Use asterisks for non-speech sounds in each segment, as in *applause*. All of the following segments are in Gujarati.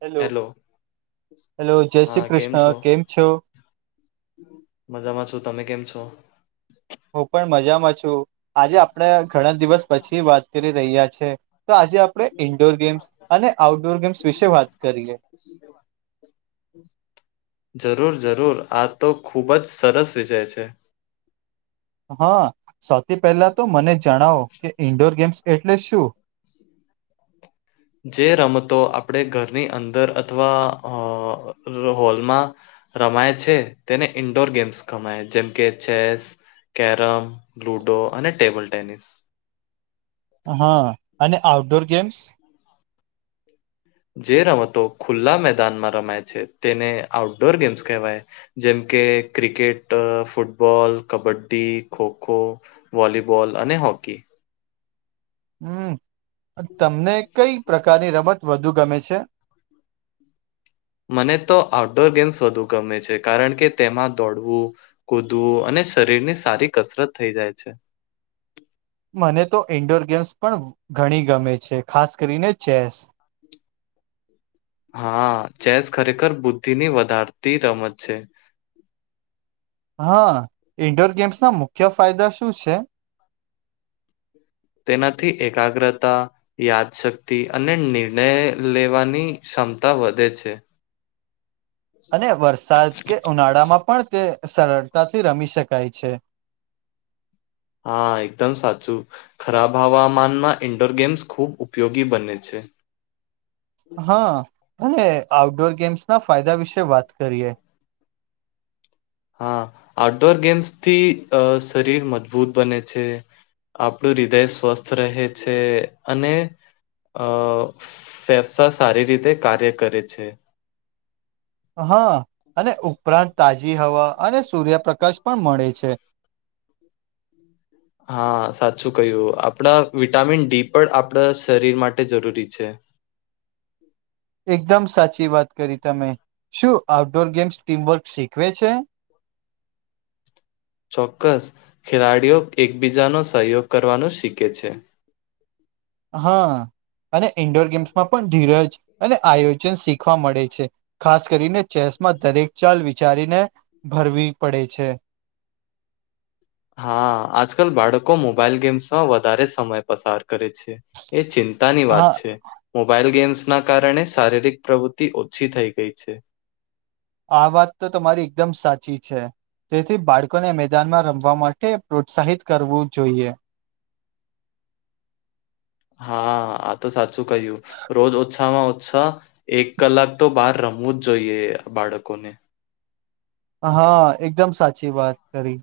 હેલો હેલો જય હા શ્રી કૃષ્ણ છો કેમ છો. મજામાં છું તમે કેમ છો. હું પણ મજામાં છું આજે આપડ ઘણા દિવસ પછી વાત કરી રહ્યા છે. તો આજે આપડણે ઇન્ડોર ગેમ્સ અને આઉટડોર ગેમ્સ વિશે વાત કરીએ. *inaudible* જરૂર જરૂર આ તો ખૂબ જ સરસ વિષય છે. હા સૌથી પહેલા તો મને જણાવો કે ઈન્ડોર ગેમ્સ એટલે શું. જે રમતો આપણે ઘરની અંદર અથવા હ હોલમાં રમાય છે તેને ઇન્ડોર ગેમ્સ કમાય જેમ કે ચેસ કેરમ, લુડો અને ટેબલ ટેનિસ હા અને આઉટડોર ગેમ્સ? જે રમતો ખુલ્લા મેદાનમાં રમાય છે તેને આઉટડોર ગેમ્સ કહેવાય. જેમ કે cricket, football, kabaddi, kho kho volleyball અને હોકી હમ્મ તમને કઈ પ્રકારની રમત વધુ ગમે છે? મને તો આઉટડોર ગેમ્સ વધુ ગમે છે કારણ કે તેમાં દોડવું કૂદવું અને શરીરની સારી કસરત થઈ જાય છે. મને તો ઈન્ડોર ગેમ્સ પણ ઘણી ગમે છે ખાસ કરીને ચેસ હા ચેસ ખરેખર બુદ્ધિની વધારતી રમત છે હા ઇન્ડોર ગેમ્સના મુખ્ય ફાયદા શું છે? *inaudible* તેનાથી એકાગ્રતા યાદશક્તિ અને નિર્ણય લેવાની ક્ષમતા વધે છે. અને વરસાદ કે ઉનાળામાં પણ તે સરળતાથી રમી શકાય છે. હા એકદમ સાચું ખરાબ હવામાનમાં ઈન્ડોર ગેમ્સ ખુબ ઉપયોગી બને છે. હા અને આઉટડોર ગેમ્સના ફાયદા વિશે વાત કરીએ. હા આઉટડોર ગેમ્સથી અ શરીર મજબૂત બને છે. આપણું હૃદય સ્વસ્થ રહે છે અને અ ફેફસા સારી રીતે કાર્ય કરે છે. હા અને ઉપરાંત તાજી હવા અને સૂર્યપ્રકાશ પણ મળે છે. *inaudible* હા સાચું કહ્યું આપણા વિટામિન ડી પણ આપણા શરીર માટે જરૂરી છે. એકદમ સાચી વાત કરી તમે. શું આઉટડોર ગેમ્સ ટીમવર્ક શીખવે છે? ચોક્કસ. ખેલાડીઓ એકબીજાનો સહયોગ કરવાનું શીખે છે. હા અને ઇન્ડોર ગેમ્સમાં પણ ધીરજ અને આયોજન શીખવા મળે છે. ખાસ કરીને ચેસમાં દરેક ચાલ વિચારીને ભરવી પડે છે. હા આજકાલ બાળકો મોબાઈલ ગેમ્સમાં વધારે સમય પસાર કરે છે. એ ચિંતાની વાત હા છે. મોબાઈલ ગેમ્સના કારણે શારીરિક પ્રવૃતિ ઓછી થઈ ગઈ છે. આ વાત તો તમારી એકદમ સાચી છે. તેથી બાળકોને મેદાનમાં રમવા માટે પ્રોત્સાહિત કરવું જોઈએ. હા આ તો સાચું કહ્યું રોજ ઓછામાં ઓછા એક કલાક તો બહાર રમવું જ જોઈએ બાળકોને. હા એકદમ સાચી વાત કરી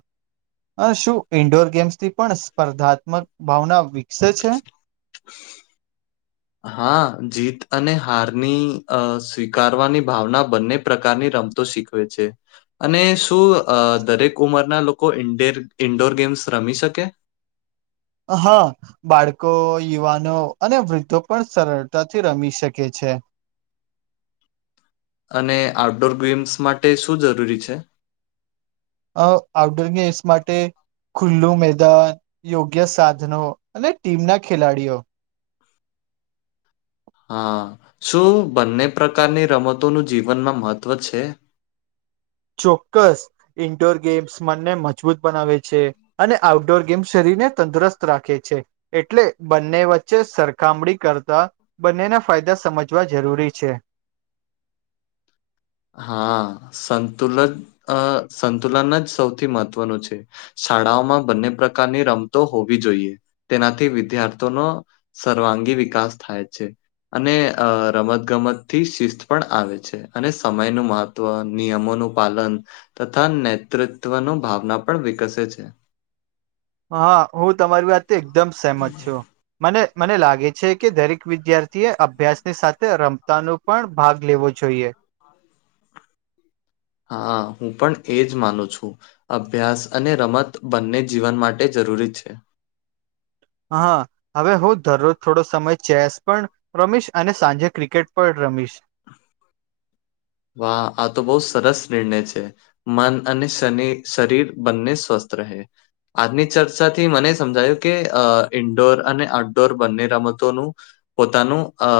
અને શું ઈન્ડોર ગેમ્સ થી પણ સ્પર્ધાત્મક ભાવના વિકસે છે *inaudible* હા જીત અને હારની અ સ્વીકારવાની ભાવના બંને પ્રકારની રમતો શીખ છે અને શું દરેક ઉંમરના લોકો ઇન્ડેર ઇન્ડોર ગેમ્સ રમી શકે? હા બાળકો, યુવાનો અને વૃદ્ધો પણ સરળતાથી રમી શકે છે અને આઉટડોર ગેમ્સ માટે શું જરૂરી છે? અ આઉડોર ગેસ માટે ખુલ્લું મેદાન યોગ્ય સાધનો અને ટીમના ખેલાડીઓ હા. શું બંને પ્રકારની રમતોનું જીવનમાં મહત્ત્વ છે? ચોક્કસ ઇન્ડોર ગેમ્સ મનને મજબૂત બનાવે છે. અને આઉટડોર ગેમ શરીરને તંદુરસ્ત રાખે છે. એટલે બંને વચ્ચે સરખામણી કરતાં બંનેના ફાયદા સમજવા જરૂરી છે. હા સંતુલદ અ સંતુલન જ સૌથી મહત્વનું છે. શાળાઓમાં બંને પ્રકારની રમતો હોવી જોઈએ તેનાથી વિદ્યાર્થીઓનો સર્વાંગી વિકાસ થાય છે અને અ રમત ગમત થી શિસ્ત પણ આવે છે અને સમય નું મહત્વ નિયમોનું પાલન તથા નેતૃત્વની ભાવના પણ વિકસે છે હા હું તમારી વાત એકદમ સહેમત છું મને મને લાગે છે કે દરેક વિદ્યાર્થી એ અભ્યાસની સાથે રમતા ન પણ ભાગ લેવો જોઈએ હા હું પણ એજ માનું છું અભ્યાસ અને રમત બંને જીવન માટે જરૂરી છે હા હવે હું દરરોજ થોડો સમય ચેસ પણ રમીશ અને સાંજે ક્રિકેટ પણ રમીશ વાહ આ તો બહુ સરસ નિર્ણય છે મન અને શ શરીર બંને સ્વસ્થ રહે આજની ચર્ચાથી મને સમજાયું કે ઇન્ડોર અને આઉટડોર બંને રમતોનું પોતાનું અ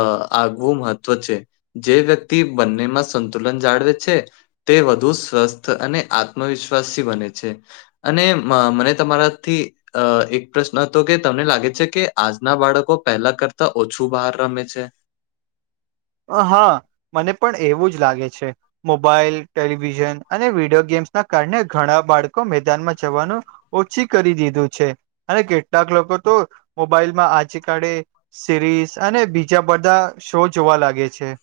આગવું મહત્વ છે જે વ્યક્તિ બંનેમાં સંતુલન જાળવે છે તે વધુ સ્વસ્થ અને આત્મવિશ્વાસથી બને છે અને મને તમારાથી અ એક પ્રશ્ન હતો કે તમને લાગે છે કે આજના બાળકો પહેલા કરતા ઓછું બહાર રમે છે હા મને પણ એવું જ લાગે છે મોબાઈલ ટેલિવિઝન અને વિડીિયો ગેમ્સ ના કારણે ઘણા બાળકો મેદાનમાં જવાનું ઓછી કરી દીધું છે અને કેટલાક લોકો તો મોબાઈલમાં આજે કળે સિરીસ અને બીજા બધા શો જોવા લાગે છે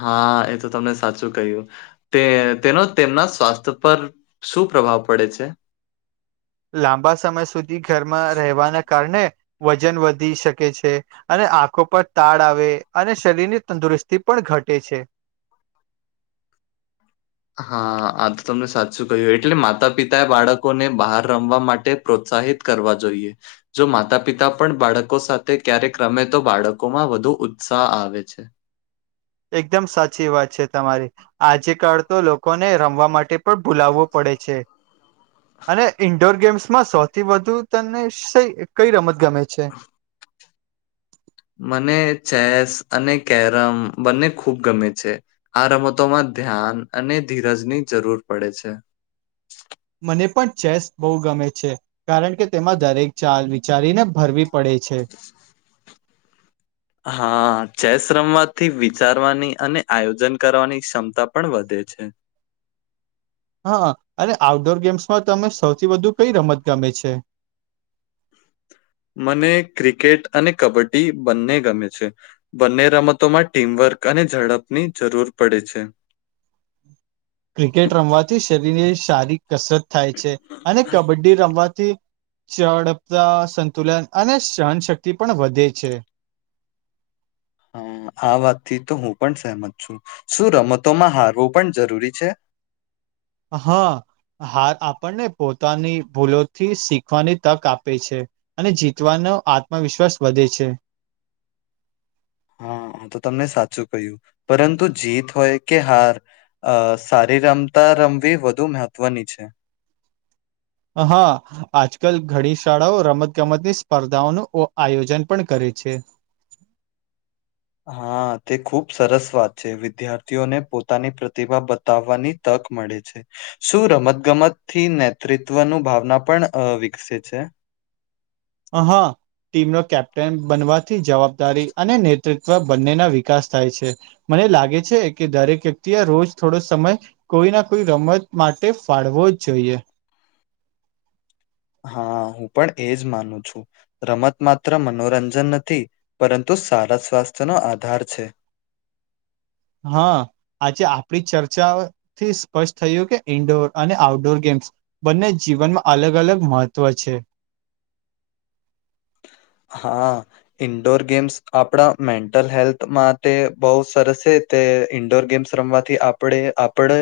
હા એ તો તમને સાચું કહ્યું તે તેનો તેમના સ્વાસ્થ્ય પર શું પ્રભાવ પડે છે લાંબા સમય સુધી ઘરમાં રહેવાના કારણે વજન વધી શકે છે અને આંખો પર તાળ આવે અને શરીરની તંદુરસ્તી પણ ઘટે છે હા આ તો તમને સાચું કહ્યું એટલે માતા પિતાએ બાળકોને બહાર રમવા માટે પ્રોત્સાહિત કરવા જોઈએ જો માતા પિતા પણ બાળકો સાથે ક્યારેક્રમે તો બાળકો માં વધુ ઉત્સાહ આવે છે એકદમ સાચી વાત છે તમારી આજે કળ તો લોકોને રમવા માટે પણ ભૂલાવવો પડે છે અને ઈન્ડોર ગેમ્સમાં સૌથી વધુ તને કઈ રમત ગમે છે મને ચેસ અને કેરમ બંને ખુબ ગમે છે આ રમતોમાં ધ્યાન અને ધીરજની જરૂર પડે છે મને પણ ચેસ બહુ ગમે છે. કારણ કે તેમાં દરેક ચાલ વિચારીને ભરવી પડે છે. હા ચેસ રમવાથી વિચારવાની અને આયોજન કરવાની ક્ષમતા પણ વધે છે. હા અને આઉટડોર ગેમ્સમાં તમે સૌથી વધુ કઈ રમત ગમે છે. મને ક્રિકેટ અને કબડ્ડી બંને ગમે છે. બંને રમતોમાં ટીમવર્ક અને ઝડપની જરૂર પડે છે ક્રિકેટ રમવાથી શરીરની શારીિક કસરત થાય છે અને કબડ્ડી રમવાથી ડપતા સંતુલન અને સહનશક્તિ પણ વધે છે. હ આ વાતથી તો હું પણ સહમત છું શું રમતોમાં હારવું પણ જરૂરી છે હા હાર આપણને પોતાની ભૂલોથી શીખવાની તક આપે છે. અને જીતવાનો આત્મવિશ્વાસ વધે છે હા તો તમને સાચું કહ્યું પરંતુ જીત હોય કે હાર અ સારી રમતા રમવી વધુ મહત્વની છે હા આજકાલ ઘણી શાળાઓ રમત ગમતની સ્પર્ધાઓનું આયોજન પણ કરે છે હા તે ખુબ સરસ વાત છે વિદ્યાર્થીઓને પોતાની પ્રતિભા બતાવવાની. તક મળે છે શું રમત ગમત થી નેતૃત્વ નુ ભાવના પણ વિકસે છે હા ટીમનો કેપ્ટન બનવાથી જવાબદારી અનેને બંને ના વિકાસ થાય છે મને લાગે છે કે દરેક વ્યક્તિ એ રોજ થોડો સમય કોઈ ના કોઈ રમત માટે ફાળવો જ જોઈએ. હા હું પણ એજ માનું છું રમત માત્ર મનોરંજન નથી પરંતુ સારા સ્વાસ્થ્યનોો આધાર છે. હા આજે આપડી ચર્ચાથી સ્પષ્ટ થયું કે ઈન્ડોર અને આઉટડોર ગેમ્સ બંને જીવનમાં અલગ અલગ મહત્ત્વ છે. હા ઈન્ડોર ગેમ્સ આપણા મેન્ટલ હેલ્થ માટે બહુ સરસ તે ઈન્ડોર ગેમ્સ રમવાથી આપણે આપણે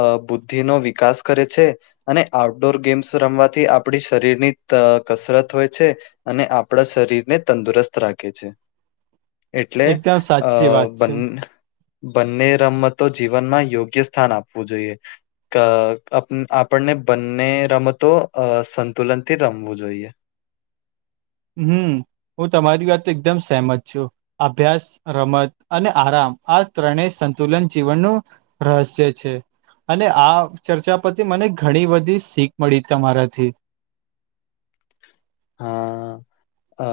અ બુદ્ધિનોો વિકાસ કરે છે. અને આઉટડોર ગેમ્સ રમવાથી આપડી શરીરની ત કસરત હોય છે અને આપણા શરીર ને તંદુરસ્ત રાખે છે. એટલે એકદમ અ સાચી વાત છે બંન બંને રમતો જીવનમાં યોગ્ય સ્થાન આપવું જોઈએ. અ આપણને બંને રમતો સંતુલન થી રમવું જોઈએ હમ હું તમારી વાત તો એકદમ સહેમત છું અભ્યાસ રમત અને આરામ આ ત્રણે સંતુલન જીવનનું રહસ્ય છે. અને આ ચર્ચા પરથી મને ઘણી બધી શીખ મળી તમારાથી. હા અ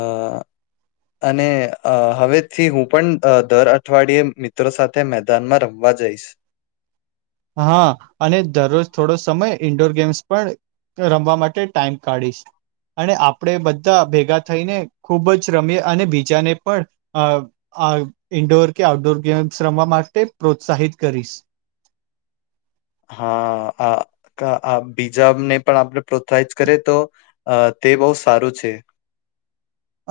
*inaudible* અને અ હવેથી હું પણ અ દર અઠવાડિયે મિત્રો સાથે મેદાનમાં રમવા જઈશ. હા અને દરરોજ થોડો સમય ઈન્ડોર ગેમ્સ પણ રમવા માટે ટાઈમ કાઢીશ. અને આપણે બધા ભેગા થઈને ખૂબ જ રમીએ અને બીજાને પણ અ આ ઇન્ડોર કે આઉટડોર ગેમ્સ રમવા માટે પ્રોત્સાહિત કરીશ. હા આ બીજાને પણ આપણે પ્રોત્સાહિત કરીએ તો અ તે બહુ સારું છે.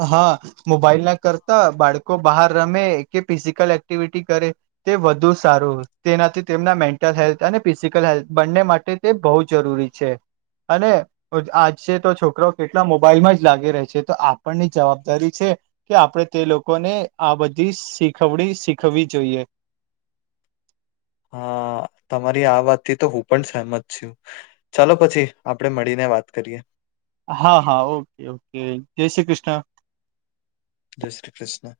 હા મોબાઈલ ના કરતા બાળકો બહાર રમે કે ફિઝિકલ એક્ટિવિટી કરે. તે વધુ સારું તેનાથી તેમના મેન્ટલ હેલ્થ અને ફિઝિકલ હેલ્થ બંને માટે તે બહુ જરૂરી છે. અને આજે તો છોકરો કેટલા મોબાઈલ માં જ લાગી રહે છે તો આપ પણની જવાબદારી છે. કે આપણે તે લોકોને આ બધી શીખવણી શીખવવી જોઈએ. હા તમારી આ વાતથી તો હું પણ સહમત છું. ચાલો પછી આપડે મળીને વાત કરીએ. હા હા ઓકે ઓકે જય શ્રી કૃષ્ણ. જય શ્રી કૃષ્ણ.